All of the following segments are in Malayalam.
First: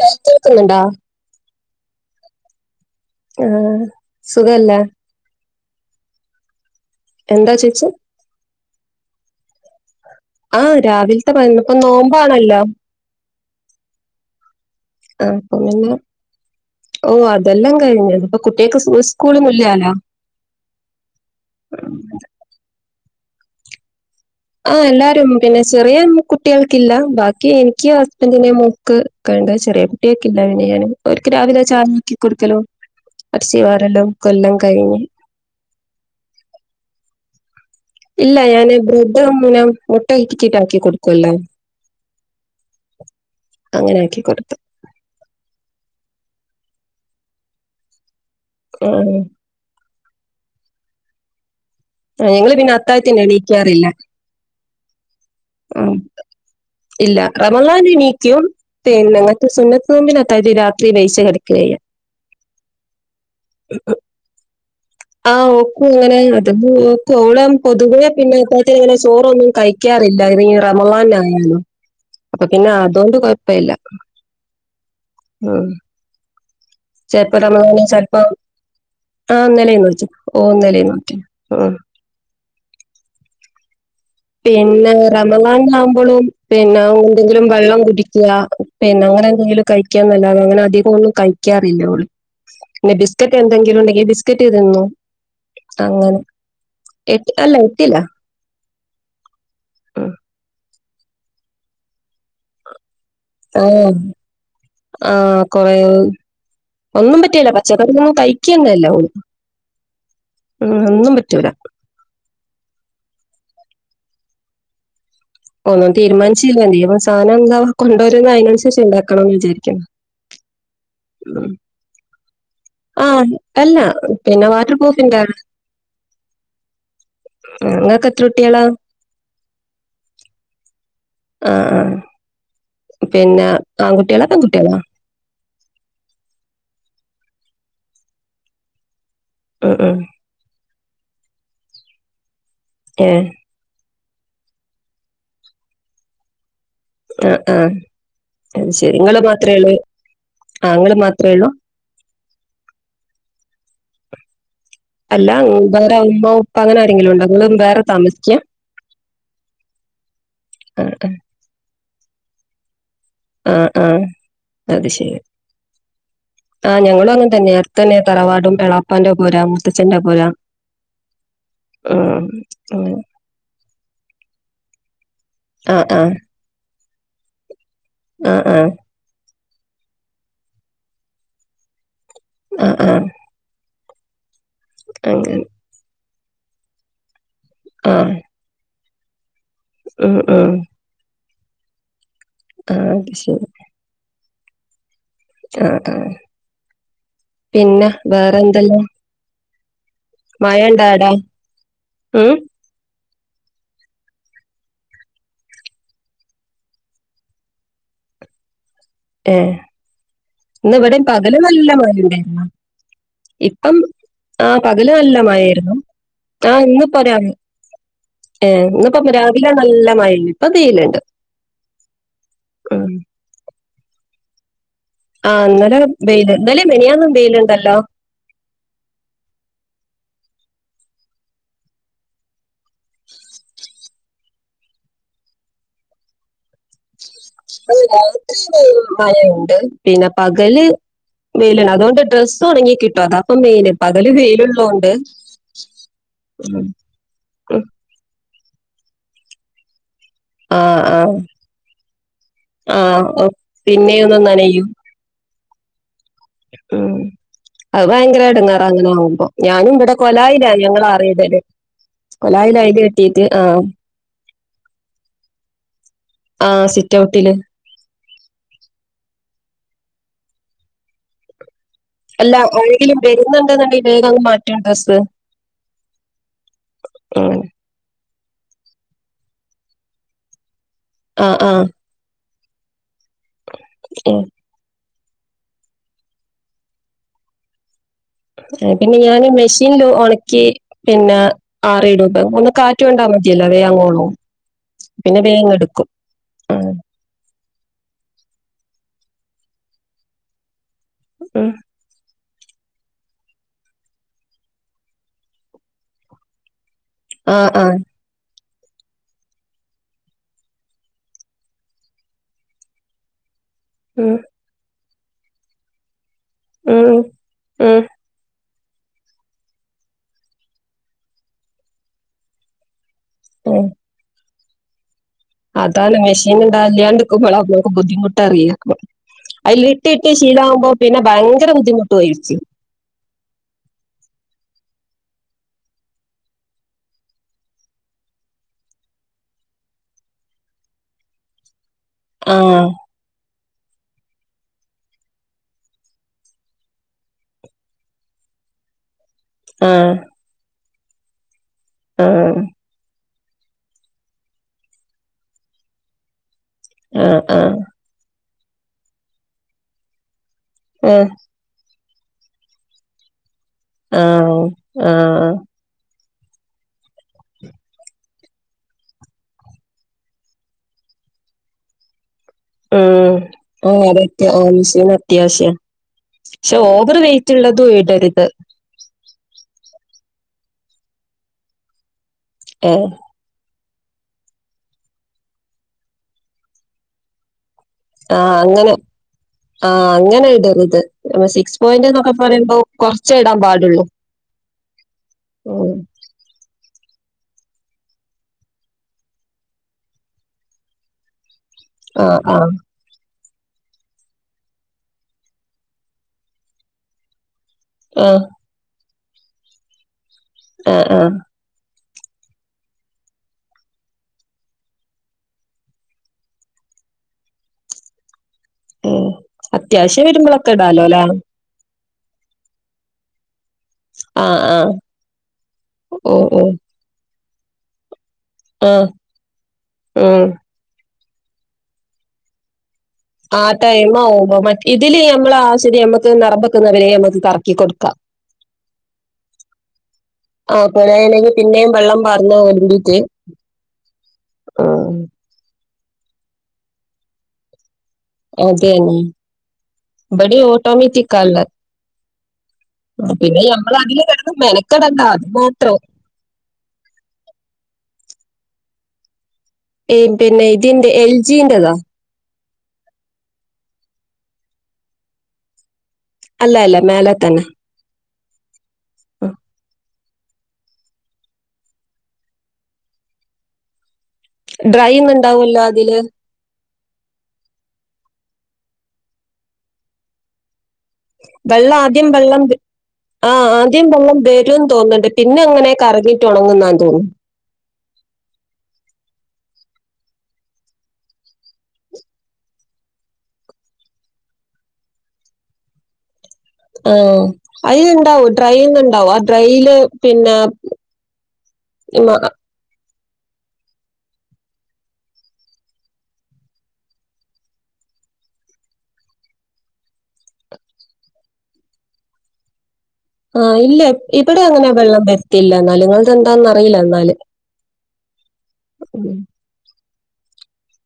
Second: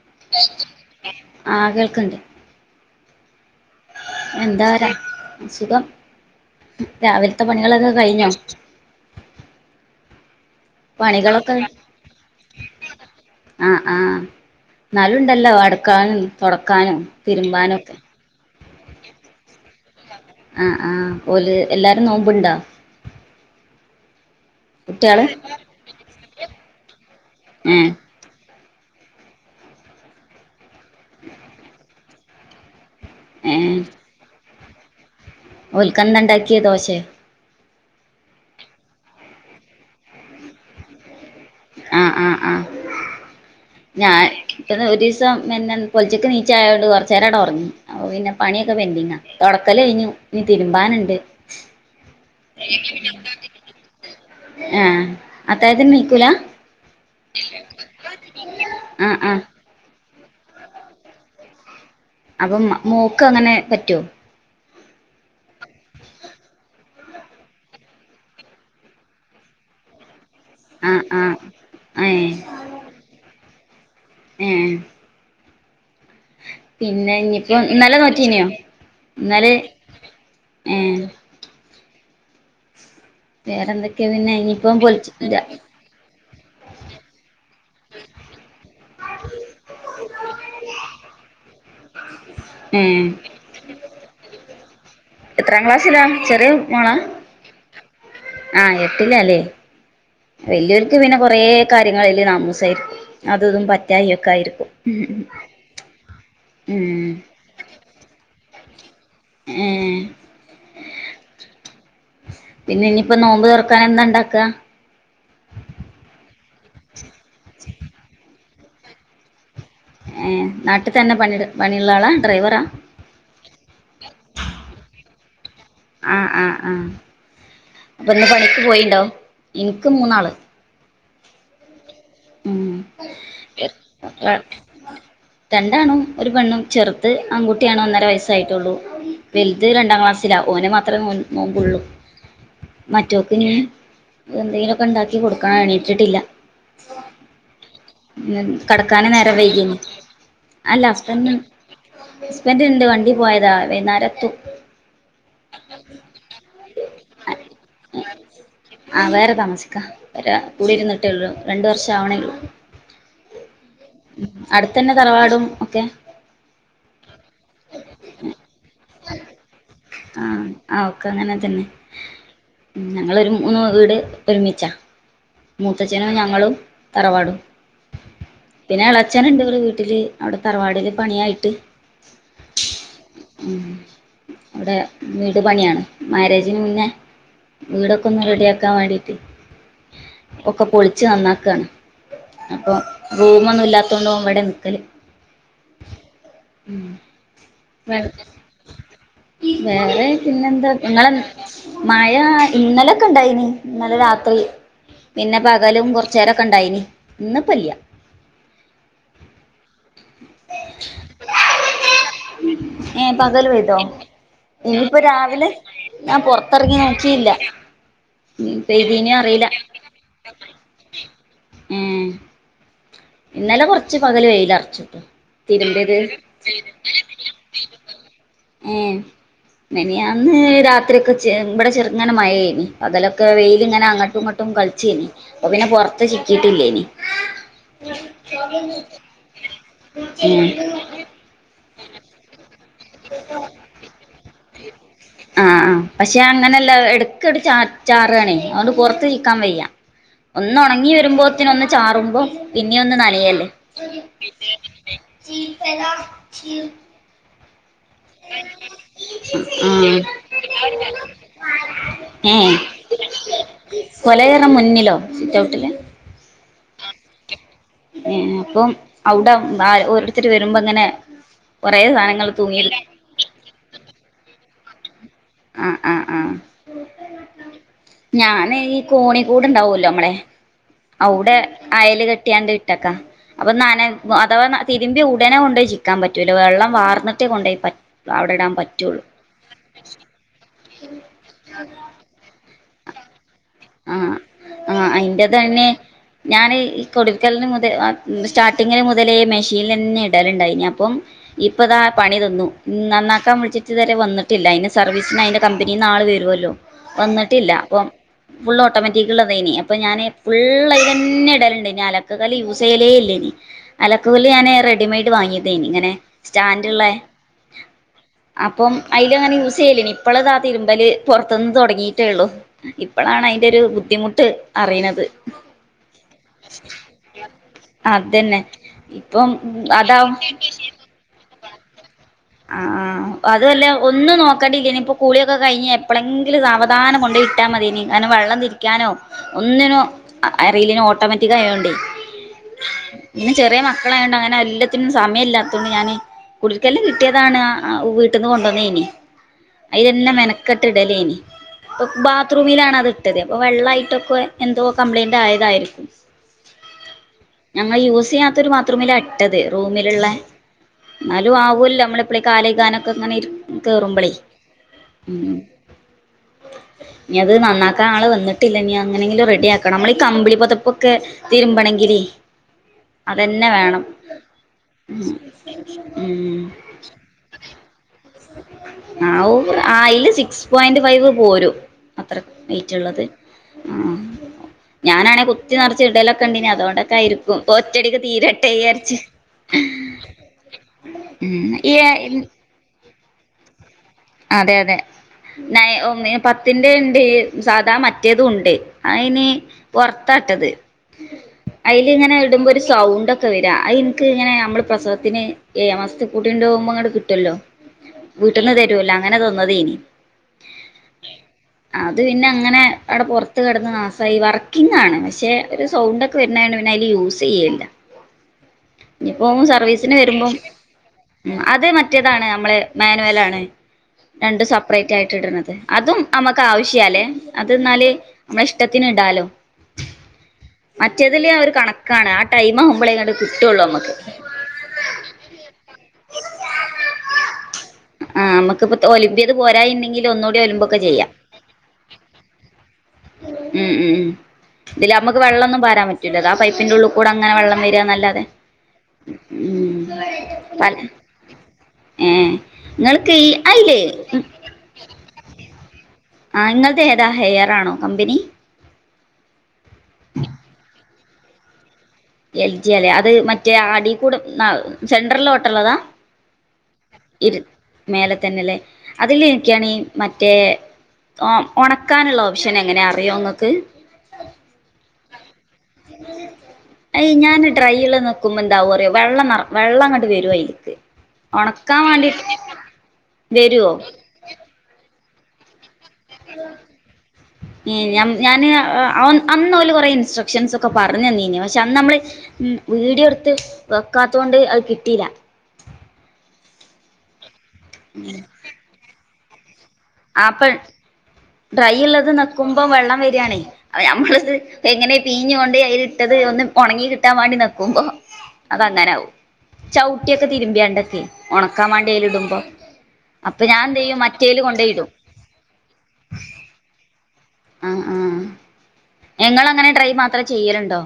കേൾക്കുന്നുണ്ടോ ആ കേൾക്കണ്ട്. ഏഹ്. എന്താ ര സുഖം. രാവിലത്തെ എന്താ ചേച്ചി പണികളൊക്കെ കഴിഞാ? ആ രാവിലത്തെ പണികളൊക്കെ [unintelligible] ഇപ്പ നോമ്പാണല്ലോ. ആഹ് ആ. ന്നാലും ആഹ് ണ്ടല്ലോ അപ്പൊ പിന്നെ അടുക്കാനും, തൊടക്കാനും, ഓ അതെല്ലാം തിരുമ്പാനും ഒക്കെ. കഴിഞ്ഞു ഇപ്പൊ കുട്ടികൾക്ക് സ്കൂളൊന്നുംല്ലാലോ ആഹ് ആ ഓല് എല്ലാവരും നോമ്പുണ്ടാ. ഓ കുട്ട്യാള് എല്ലാരും. പിന്നെ ചെറിയ കുട്ടികൾക്കില്ല. ബാക്കി ഏ എനിക്ക് ഹസ് ന്റിന്, മോക്ക് കണ്ട ചെറിയ കുട്ടിയൊക്കെ ഇല്ല, പിന്നെ ഞാൻ അവർക്ക് രാവിലെ ചായാക്കി കൊടുക്കലോ. ഏ അടച്ചി വാരലും കൊല്ലം കഴിഞ്ഞ്. ഓൽക്ക ന്താ ഉണ്ടാക്കിയെ, ദോശെ? ഇല്ല, ഞാന് ബ്രെഡും മുനം മുട്ട ഇച്ച്ചിക്കാകിട്ടു കൊടുക്കുവല്ലോ. ആഹ് ആ ആ അങ്ങനെ ഞാൻ, ആക്കി കൊടുത്തു [unintelligible] ഒരിസം പിന്നെ പൊലച്ചക്ക് നീച്ച ആയതോണ്ട്, കുറച്ച നേരങ്ങട് ഒറങ്ങി. അപ്പോ പിന്നെ പണിയൊക്കെ പെൻഡിങ്ങാ. ആഹ് തൊടക്കല് കഴിഞ്ഞു. ഇനി തിരുമ്പാനുണ്ട്. ഏ ങ്ങള് പിന്നെ അത്തായത്തിന് എണീക്കാറില്ല. ആ. അത്താഴത്തിന് അം നീക്കൂല ഇല്ല റമളാൻ എനിക്കും, ആ പിന്നെ ആ ങ്ങക്ക് സുന്നത്, [unintelligible] ജ് രാത്രി [unintelligible] കിടക്കേയ. അപ്പൊ മോക്ക് അങ്ങനെ പറ്റൊ? [inaudible] ആഹ് ഓക്കു അങ്ങനെ. [unintelligible] ഓളും പൊതുവേ പിന്നെ [unintelligible] ങ്ങനെ ചോറ ഒന്നും കഴിക്കാ റില്ല. ഈ ആഹ് റമളാൻ ആഹ് ആണല്ലോ. ഏഹ് അപ്പൊ പിന്നെ അതുകൊണ്ട് കൊഴപ്പില്ല. ഏഹ്. ആ. പിന്നെ ഇനിയിപ്പോ ഇന്നലെ നോറ്റീനോ [unintelligible] ഇന്നലെ ഏഹ് [unintelligible] വേറെ എന്തൊക്കെ? പിന്നെ റമളാനിലാവുമ്പോളും പിന്നെ എന്തെങ്കിലും വെള്ളം കുടിക്കുക. പിന്നെ ഓനെന്തെിലും കഴിക്കാൻ എന്നല്ലാതെ, അങ്ങനെ അധികം ഒന്നും കഴിക്കാറില്ല ഓള്. പിന്നെ ഏഹ് ബിസ്ക്കറ്റ് എന്തെങ്കിലും ഉണ്ടെങ്കില് ബിസ്ക്കറ്റ് തിന്നു. എത്രാം ക്ലാസ്സിലാ അങ്ങനെ, ചെറിയ എ അല്ല എട്ടില. ആ എട്ടിലാല്ലേ. വല് യൊര് ക്ക് പിന്നെ കൊറെ കാര്യങ്ങളല് താമസായിരിക്കും. ആഹ് ആ കൊറേ, ഉം ഒന്നും പറ്റേല. [unintelligible] ന്നും കയ്ക്കന്നല്ല ഓള്. ഏഹ് ഒന്നും പറ്റൂല. പിന്നെ ഇനിപ്പോ നോമ്പ് തൊറക്കാനെന്ത ണ്ടാക്ക? ഒന്നും തീരുമാൻചീല്ല. [unintelligible] സാനംന്താ കൊണ്ടോരുമ്പോ അയ്നൻസര്ച്ച് ണ്ടാക്കണം ന്ന് വിചാരിക്കിണ്. ഏഹ് നാട്ട് തന്നെ പണിട പണിള്ളാളാ, ഡ്രൈവറാ? ആ അല്ല പിന്നെ വാട്ടർ പ്രൂഫ്ന്റാണ് ആ ആ ആ ഇങ്ങക്ക് എത്ര അപ്പൊന്ന് പണിക്ക് കുട്ടികളാ പോയിണ്ടോ ൻക്ക് മൂന്നാള് ആ ഉം പിന്നെ ആൺകുട്ട്യാളോ പെൺകുട്ട്യാളോ രണ്ടാണും ഒരു പെണ്ണും ചെർത് ആൺകുട്ട്യാണ് ഒന്നര വയസ്സായിട്ടുള്ളൂ വെൽത് ഉം ഉം രണ്ടാം ക്ലാസ് ത്തില ഓന് മാത്രേ നോൽ നോമ്പുള്ളൂ ഏഹ് മറ്റോക്ക്നി എന്തേലൊക്കെണ്ടാക്കി കൊടുക്കണം എണീറ്റ്ട്ടില്ല ആഹ് ആഹ് അത് ശരി കടക്കാന് ഇങ്ങള് നേരം മാത്രേ വെയ്ക്യോ ഉള്ളൂ ആഹ് അല്ല ഇങ്ങള് മാത്രേ ഹസ്ബന്റ് ഉള്ളൂ ഹസ്ബന്റ്ണ്ട് വണ്ടി പോയതാ വെയ്നാരെത്തും അല്ല വേറെ ഉമ്മാ ഉപ്പ അങ്ങനാരെങ്കിലുണ്ടോ ങ്ങള് വേറെ താമസിക്യ ആ വേറെ താമസിക്ക രാ കുടി ആഹ് ആഹ് ഇര്ന്നിട്ടേള്ളു രണ്ട് വർഷാവ്ണേള്ളൂ ആഹ് ആഹ് അട്ത്തെന്നെ തറവാടും ഒക്കെ ആ ഞങ്ങളും അങ്ങെൻത്തെന്നെ അട്തെന്നെ തറവാടും എളാപ്പാന്റെ പൊര മൂത്തച്ഛന്റെ ആ പൊരാ ആ ഒക്കെ അങ്ങനെത്തെന്നെ ഉം ഞങ്ങളൊരു മൂന്ന് വീട് ഒരുമിച്ചാ ആഹ് മൂത്തച്ഛനും ആഹ് ഞങ്ങളും തറവാടും ആ ആ പിന്നെ എളേച്ചന്ണ്ട് ഇവടെ വീട്ടില് അവടെ തറവാട്ട്ല് പണിയായിട്ട് ആ ആ ഉം അവടെ അങ്ങനെ വീട് പണിയാണ് മേരേജിന് മുന്നേ ആഹ് വീടൊക്കൊന്ന് റെഡ്യാക്കാ വാണ്ടിട്ട് ഉം ഉം ഒക്കെ പൊളിച്ച് നന്നാക്കാണ് അപ്പൊ ആഹ് അത് ശരി റൂമൊന്നുല്ലാത്തോണ്ട് ഓ ഇവടെ നിക്കല് ആ ആ ഉം പിന്നെ വേറെന്തെല്ലാ വേറെ പിന്നെന്താ ആടെ ങ്ങളെ മയാ ഉം ന്നലൊക്കെണ്ടായിനി ഇന്നലെ രാത്രി പിന്നെ പകലും കൊർചേരൊക്കെ ണ്ടായിനി ഇന്ന്പ്പല്ല്യ ഏ ഇന്ന്വടിം പകല് നല്ല മയണ്ടെ ഏ പകല് പെയ്തോ ആ പകല് ഇനിയിപ്പോ നല്ല രാവിലെ മയേയ്ര്ന്നു ഞാൻ ആ പൊറത്തെറങ്ങി ന്ന്പ്പൊരാ നോക്കിയില്ല ഏ ഉം ന്ന്പ്പൊ പെയ്തീനോ അറിയില്ല രാവിലെ നല്ല മയേനു അതീല്ണ്ട് ഉം ന്നലെ കൊർച്ച് പകല് വെയിലർച്ചുട്ടോ ആ ന്നലെ വെയ്ല് ന്നലിം മെനിയാന്നും വെയ്ല്ണ്ടല്ലോ മെനയാന്ന് രാത്രിയൊക്കെ ചെ ഇവടെ ചെർങ്ങനെ മഴേയ്ന് പകലൊക്കെ വെയില് ങ്ങനെ അങ്ങട്ടുങ്ങട്ടു ട്ടും കൾചേനി പ്പൊ പിന്നെ പൊർത്ത് ചിക്കിട്ടില്ലേനി [unintelligible] പിന്നെ ഉം പകല് വെയ്ല്ണ്ട് അതോണ്ട് ഡ്രസ്സൊണങ്ങി കി അതാപ്പൊ മെയ്ന് പകല് വെയില്ള്ളോണ്ട് ആഹ് ആഹ് പക്ഷെ അങ്ങനെല്ല എടക്കട് ചാ ചാറാണേ അതൊണ്ട് പൊർത്ത് ചിക്കാൻ വെയ്യ ആ ഒന്നൊണങ്ങി ആ വെരുമ്പോത്തിന് ഒന്ന് ചാറുമ്പൊ ആ പിന്നിം ഒന്ന് ഓ, നനയല്ലേ പിന്നെയൊന്ന് നനയും ചീതല ഉം അത് ഭയങ്കര എടങ്ങേറ അങ്ങനാകുമ്പോ ഞാനും വടെ കൊലായില ഞങ്ങളാറിടല് ഏ കൊലായിലയലെട്ടീട്ട് ആ കൊലയറ മുന്നിലോ സിറ്റ്ഔട്ട്ല് ആ സിറ്റ്ഔട്ടില് ഏ അപ്പം അവടെ ഓരോര്ത്തര് വെരുമ്പോങ്ങനെ കൊറേ സ അല്ല ഒങ്കിലും വരുന്നുണ്ടെന്നുണ്ടെങ്കിൽ വേഗംങ് മാറ്റും ഡ്രസ്സ് ആ ആ ഉം ഞാനീ കോണിക്കൂട്ണ്ടാവല്ലോ മ്മളെ ആ ഔടെ ആ അയല് കെട്ട്യാണ്ട് ട്ടക അപ്പ നന ഉം. അഥവാ തി ര്‌മ്പ്യ ഉടനെ കൊണ്ടോയി ചിക്കാംപറ്റൂല വെള്ളം വാർന്ന്ട്ടേ കൊണ്ടോയി പ പിന്നെ ഞാന് മെശ് ഷില്ലു ഒണക്കി പിന്നെ ആറിടൂപ ഒന്ന് കാറ്റ്കൊണ്ടാ മതിയല്ലോ വേ ങ്ങൊള്ളൂ ആഹ് പിന്നെ വേ ങ്ങെടുക്കും ഞാൻ ഈ കുടിര്ക്കൽന് മുതൽ സ്റ്റാർട്ടിങ്ങല് മുതലേ മെഷീൽലന്നെടലുണ്ടായ്ന്യപ്പം ഉം. ഇപ്പതാ പണി തന്നു നന്നാക്കാം വിൾച്ചിട്ട് ഇത് വരെ വന്നിട്ടില്ല അതിന്റെ സർവീസിന് അതിന്റെ കമ്പനീന്ന് ആൾ വരുവല്ലോ ആ വന്നിട്ടില്ല ആ പ്പം ഫുൾ ഓട്ടോമാറ്റിക്ക്ള്ളതേനി അപ്പൊ ഞാന് ഫുള്ളയ്ലന്നെ ഇടലിണ്ടേനി അലക്ക് കല്ല് യൂസ് ക്കലേ ഇല്ലേനി അലക്ക് ഉം കല്ല് ഞാന് റെഡിമെയ്ഡ് വാങ്ങിയതേനി ഇങ്ങനെ സ്റ്റാൻഡ് ള്ളെ ഉം ഉം അപ്പം അയ്‌ലങ്ങനെ യൂസെയ്ലേനീ ഇപ്പള്താ തിര്മ്പല് പൊർത്തുന്ന് തൊടങ്ങിട്ടേള്ളു ഇപ്പളാണ് അയ്ന്റൊരു ഉം ബുദ്ധിമുട്ട് അറിണത് അതാണ് മെഷീന്ണ്ട‌ല്യാണ്ട്ക്കുമ്പളാ മ്മക്ക് അതന്നെ ബുദ്ധിമുട്ടറ്യാ ഇപ്പം അയ്ൽ ഇട്ടിട്ട് അതാവും ശീലാകുമ്പോ പിന്നെ ഭയങ്കര ബുദ്ധിമുട്ടും ആയ്രിക്ക്യും ആഹ് ആഹ് ഇപ്പതോല ഒന്നും നോക്കണ്ടിലേനി കുളിയൊക്കെ കഴിഞ് എപ്പളെങ്കിലും സാവധാനം കൊണ്ടയ് ഇട്ടാമതിനി ങ്ങന വെള്ളം തിരി രിക്കാനോ ഒന്നിനും അറിലേനി ഓട്ടോമാറ്റിക്കായോണ്ടേ ആഹ് പിന്നെ ചെറിയ മക്കളായോണ്ട് അങ്ങനെ എല്ലത്തിനും സമയമല്ലാതൊണ്ട് ഞാന് കുടിര്ക്കൽന് കി കിട്ടിയതാണ് വീട്ടിന്ന് കൊണ്ടൊന്നെനി ആഹ് അയ്‌ലന്നെ മെനക്കെട്ട് ഇടലേനി ഇപ്പൊ ആഹ് ബാത്റൂമിലാണത് ട്ടത് അപ്പൊ വെള്ളായിട്ടൊക്കെ എന്തോ കംപ്ലയിന്റ് ആയതായിരിക്കും ആഹ് ആഹ് ഞങ്ങൾ യൂസെയ്യാത്ത ഒരു ബാത്റൂമില ഇട്ടത് റൂമില്ള്ളെ ആഹ് ന്നാലും ആവല്ലോ മ്മളെപ്പയേ കാലഗാനൊക്കെങ്ങനെ കേറുമ്പളേ ആഹ് ആഹ് ആഹ് [inaudible] ഇഞ്ഞത് നന്നാക്കാ ആൾ വന്നിട്ടില്ല ഇനിങ്ങനെങ്കിലും റെഡി ആക്കണം നമ്മളെയീ കമ്പിളി പൊതപ്പൊക്കെ തിരുമ്പണെങ്കിലെ ഉം ആഹ് അതെ ആവശ്യ അത്യാവശ്യ ഉം പക്ഷെ ഓവറ് വെയ് റ്റ്ള്ളതും ഇടരുത് ആവു ആയ്ല് സിക്സ് പോയിന്റ് ഫൈവ് പോരും അത്ര ഏഹ് വെറ്റ്ള്ളത് ആഹ് ഞാനാണേ കുത്തി നറച്ച് ഇടലൊക്കെണ്ടെനി അതോണ്ടൊക്കയിരിക്കും കൊ ആഹ് അങ്ങനെ ആഹ് അങ്ങനെ ഇടരുത് ഉം സിക്സ് ഈ പോയിന്റ് എന്നൊക്കെ പറയുമ്പോ കൊറച്ചെ ഇടാൻ പാടുള്ളൂ അതെ അതെ നയ് ഉം ഒഹ് മേം പത്തിന്റെണ്ട് സാധാ മറ്റേതുംണ്ട് അയ്ന് പൊറത്താട്ടത്. [inaudible] അയ്ല്ങ്ങനെ ആഹ് ഇടുമ്പോ ആഹ് ഒരു സൗണ്ട്ക്കെ വരാ അയ്നിക്ക് ങ്ങനെ നമ്മള് പ്രസവത്തിന് ഏയാ മാസത്ത് കൂട്ടി ണ്ടൊവുമ്പോ ങ്ങട്ട് കിട്ടല്ലോ ആഹ് വീട്ട്ന്ന് തരോല അങ്ങനെ തന്നതേനി ആഹ് ആഹ് അത് പിന്നെ അങ്ങനെ അവിടെ പുറത്ത് കിടന്ന് നാശമായി വർക്കിങ് ആണ് പക്ഷെ ഒരു സൗണ്ട്ക്കെ പിന്നെ അതിന് പിന്നെ അതില് യൂസ് ചെയലില്ല ഉം അത്യാവശ്യം വരുമ്പം വരുമ്പോളൊക്കെ ഇടാലോ അല്ലേ ആള് ഉം അത് മറ്റേതാണ് നമ്മള് മാനുവലാ ണ് ആഹ് രണ്ടും ആഹ് സെപ്പറേറ്റ് ആയിട്ട് ഇടണത് അതും ഓഹ് അമ്മക്ക് ഓഹ് ആവശ്യാ ല്ലേ അതെന്നാല് നമ്മടെ ഇഷ്ടത്തിന് ആഹ് ഇടാലോ ഉം മറ്റേതില് ഒരു കണക്കാണ് ആ ടൈം ആവുമ്പോളെങ്ങോണ്ട് ആഹ് ടൈം ആവുമ്പോ മ ഇതില് നമ്മള് ആഹ് ശരിയാ നമ്മക്ക് നിറമ്പെക്കുന്നവരെ നമ്മക്ക് കറക്കി കൊടുക്കാം ആഹ് നമുക്ക് ഇപ്പോ ഒലിമ്പിയത് പോരായിണ്ടെങ്കിൽ ഒന്നൂടി ആ ഒലിമ്പൊക്കെ ചെയ്യാം കൊഴയിലെങ്കി പിന്നെയും വള്ളം പാർന്ന് ഒൽമ്പീറ്റ് ഉം ഉം ഉം ഇതിലമ്മക്ക് വെള്ളൊന്നും പാരാൻ പറ്റൂല്ല ആ പൈപ്പിന്റെള്ളുകൂടെങ്ങനെ വെള്ളം വെരാന്നല്ലാതെ അതെന്നി ബടി പല ഓട്ടോമെറ്റിക്കാള്ളെ ഏഹ് നിങ്ങൾക്ക് ഈ പിന്നെ ഞമ്മള് അയില്ലേ അതില് കിടന്ന് മെനക്കടണ്ടാ അത് മാത്രം ആഹ് ങ്ങളത് ഏതാ ഹെയറാണോ കമ്പനി ഏഹ് പിന്നെ ഇതിന്റെ എൽ ജിന്റെ താ എൽ ജി അല്ലെ അത് മറ്റേ അടിക്കൂടെ ആ സെൻട്രലോട്ട്ള്ളതാ അല്ല അല്ല മേലെ തന്നെ മേലെ തന്നെല്ലേ അതില് എനിക്കാണേൽ മറ്റേ ഉണ ഉണക്കാനുള്ള ഓപ്ഷൻ എങ്ങനെയാ അറിയോ നിങ്ങൾക്ക് ഡ്രൈ യുന്ന്ണ്ടാവുല്ലോ അതില് അയ് ഞാന് ഡ്രൈഉള്ളത് നോക്കുമ്പോ എന്താവും അറിയോ വെള്ളംനിറ വെള്ളം അങ്ങോട്ട് വരും അയ്ല്ക്ക് വെള്ളം ആദ്യം വെള്ളം വെ ആഹ് വരുവോ ആദ്യം വെള്ളം വരു വരുന്നു തോന്നുന്നുണ്ട് പിന്നെ അങ്ങനെ കറങ്ങിട്ട് ഉണങ്ങുന്നാന്ന് തോന്നുന്നു ഞ ഞാന് അന്ന് ഓല് കൊറെ ഇൻസ്ട്രക്ഷൻസ് ഒക്കെ പറഞ്ഞ് തന്നിന്ന് പക്ഷെ അന്ന് നമ്മള് ഉം വീഡിയോ എടുത്ത് വെക്കാത്തോണ്ട് അത് കിട്ടിയില്ല ആഹ് അയിൽ ഇണ്ടാവും ഡ്രൈന്നുണ്ടാവും ആ ഡ്രൈയില് ആപ്പൺ പിന്നെ ഡ്രൈ ള്ളത് ഞെക്കുമ്പോ വെള്ളം വരിയാണേ അത് ഞമ്മളത് എങ്ങനെ പിഴി ഞ്ഞൊണ്ട് അതിൽ ഇട്ടത് ഒന്ന് ഉണങ്ങി കിട്ടാൻ വേണ്ടി നെക്കുമ്പോ അതങ്ങനാവും ചവിട്ടിയൊക്കെ തിരുമ്പിയാണ്ടൊക്കെ ഉണക്കാൻ വേണ്ടിയതില് ഇടുമ്പോ ആഹ് ഇല്ല ഇവിടെ അങ്ങനെ വെള്ളം വരുത്തിയില്ല എന്നാല് നിങ്ങടെ എന്താന്ന് അറിയില്ല എന്നാല് ആഹ് ആഹ് [inaudible] നിങ്ങൾ അങ്ങനെ ട്രൈ മാത്രം ചെയ്യലുണ്ടോ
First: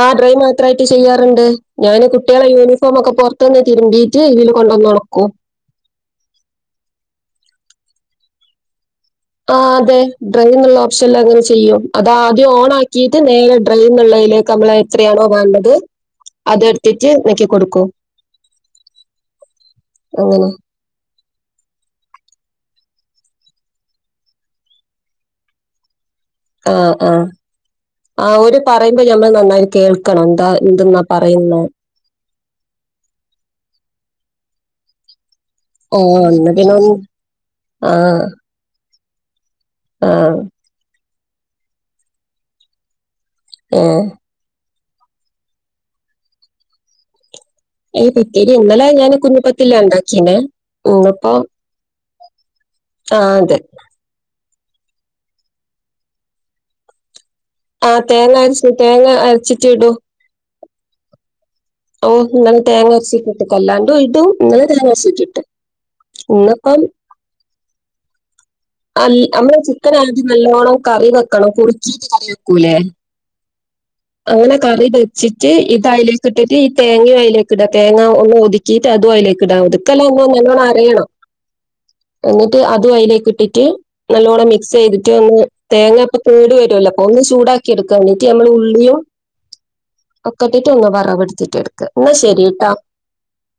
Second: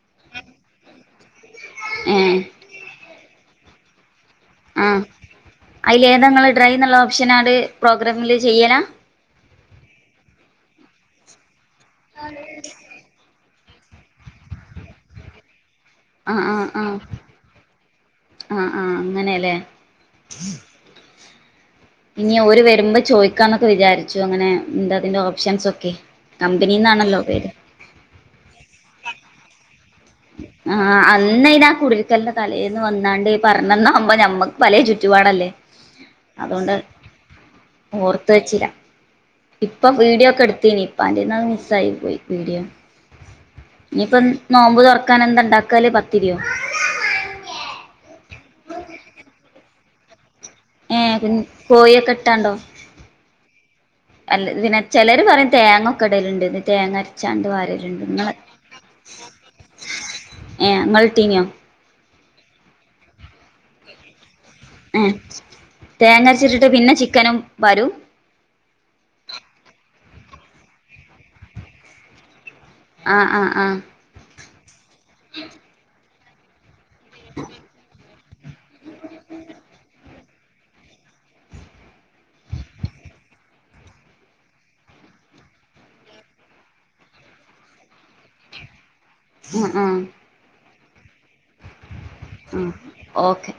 ആഹ് ഡ്രൈ മാത്രയിട്ട് ചെയ്യാറുണ്ട് ഞാന് ഏഹ് കുട്ടികളടെ യൂണിഫോം ഒക്കെ പുറത്തുന്ന് തിരുമ്പിട്ട് ഇതില് കൊണ്ടുന്നു ഉണക്കും അതില് ഏതാ നിങ്ങള് ഡ്രൈ എന്നുള്ള ഓപ്ഷൻആണ്ട് പ്രോഗ്രമില് ചെയ്യലാ ആഹ് അതെ ഡ്രൈന്നുള്ള ഓപ്ഷനില് അങ്ങനെ ചെയ്യും അത് ആദ്യം ഓൺ ആ ക്കിട്ട് നേരെ ഡ്രൈ എന്നുള്ളതിലേക്ക് നമ്മള് എത്രയാണോ വേണ്ടത് ആഹ് ആഹ് ആഹ് അതെടുത്തിട്ട് നെക്കി കൊടുക്കും ആഹ് ആഹ് അങ്ങനയല്ലേ അങ്ങനെ ഇനി ഓര് വരുമ്പോ ചോയി ക്കാന്നൊക്കെ വിചാരിച്ചു അങ്ങനെ എന്താ അതിന്റെ ഓപ്ഷൻസ് ഒക്കെ ആഹ് കമ്പനിന്നാണല്ലോ ആഹ് പേര് ആ ഓര് പറയുമ്പോ ഞമ്മള് നന്നായി കേൾക്ക ണം എന്താ ആ എന്തെന്നാ അന്ന് പറയുന്നേ [unintelligible] തലേന്ന് വന്നാണ്ട് ഈ പറഞ്ഞന്നാ അപ്പോ ഞമ്മുക്ക് പല ചുറ്റുപാടല്ലേ ഓ എന്നാ പിന്നെ അതുകൊണ്ട് ഒന്ന് ആ ഓർത്ത് വച്ചില്ല ഇപ്പ ആ വീഡിയോ ഒക്കെ എടുത്തനി ഇപ്പന്റന്ന് മിസ് ആയി പോയി വീഡിയോ ഏ ഇനിയിപ്പോ നോമ്പ് തുറക്കാൻ എന്താ ഉണ്ടാക്കല് പത്തരിയോ ഈയ് പിത്തേരി ഇന്നലെ ഞാന് കുഞ്ഞിപ്പത്തില് ഉണ്ടാക്കീന് ഏഹ് പി കോഴിയെക്കെ ഇട്ടാണ്ടോ ആ അതെ അല്ല പിന്നെ ചിലര് പറയും തേങ്ങക്കെ ഇടലുണ്ടന്ന് തേങ്ങ അരച്ചാണ്ട് വ ആഹ് തേങ്ങ അരച്ച് തേങ്ങ അരച്ചിട്ട് ഇടും ഏഹ് ഇങ്ങൾ ഇട്ടീനിയോ ഓഹ് നിങ്ങളതിന് തേങ്ങ അരച്ചിട്ട് അല്ലാണ്ട് ഇടും നിങ്ങള് ഉം തേങ്ങ അരച്ചിട്ടിട്ട് പിന്നെ ചിക്കനും വാരും അല്ല് നമ്മള് ചിക്കൻ ആദ്യം നല്ലോണം കറി വെക്കണം കുറിക്കീട്ട് കറി വെക്കൂല്ലേ ആഹ് ആഹ് ആഹ് അങ്ങനെ കറി വെച്ചിട്ട് ഇത് അതിലേക്ക് ഇട്ടിട്ട് ഈ തേങ്ങയും അതിലേക്ക് ഇടാ തേങ്ങാ ഒതുക്കീട്ട് അതും അതിലേക്ക് ഇടാം ഒതുക്കല്ലാംന്ന് നല്ലോണം അരയണം എന്നിട്ട് അതും അതിലേക്ക് ഇട്ടിട്ട് നല്ലോണം മിക്സ് ചെയ്തിട്ട് ഒന്ന് തേങ്ങപ്പ കൂടി വരുല്ലോ അപ്പൊ ഒന്ന് ചൂടാക്കി എടുക്കാൻ വേണ്ടിട്ട് ഞമ്മള് ഉള്ളിയും ഉം ഉം ഒക്കെട്ടിട്ട് ഒന്ന് വറവെടുത്തിട്ട് എടുക്ക് എന്നാ ആഹ് ശരിട്ടാ ഓക്കെ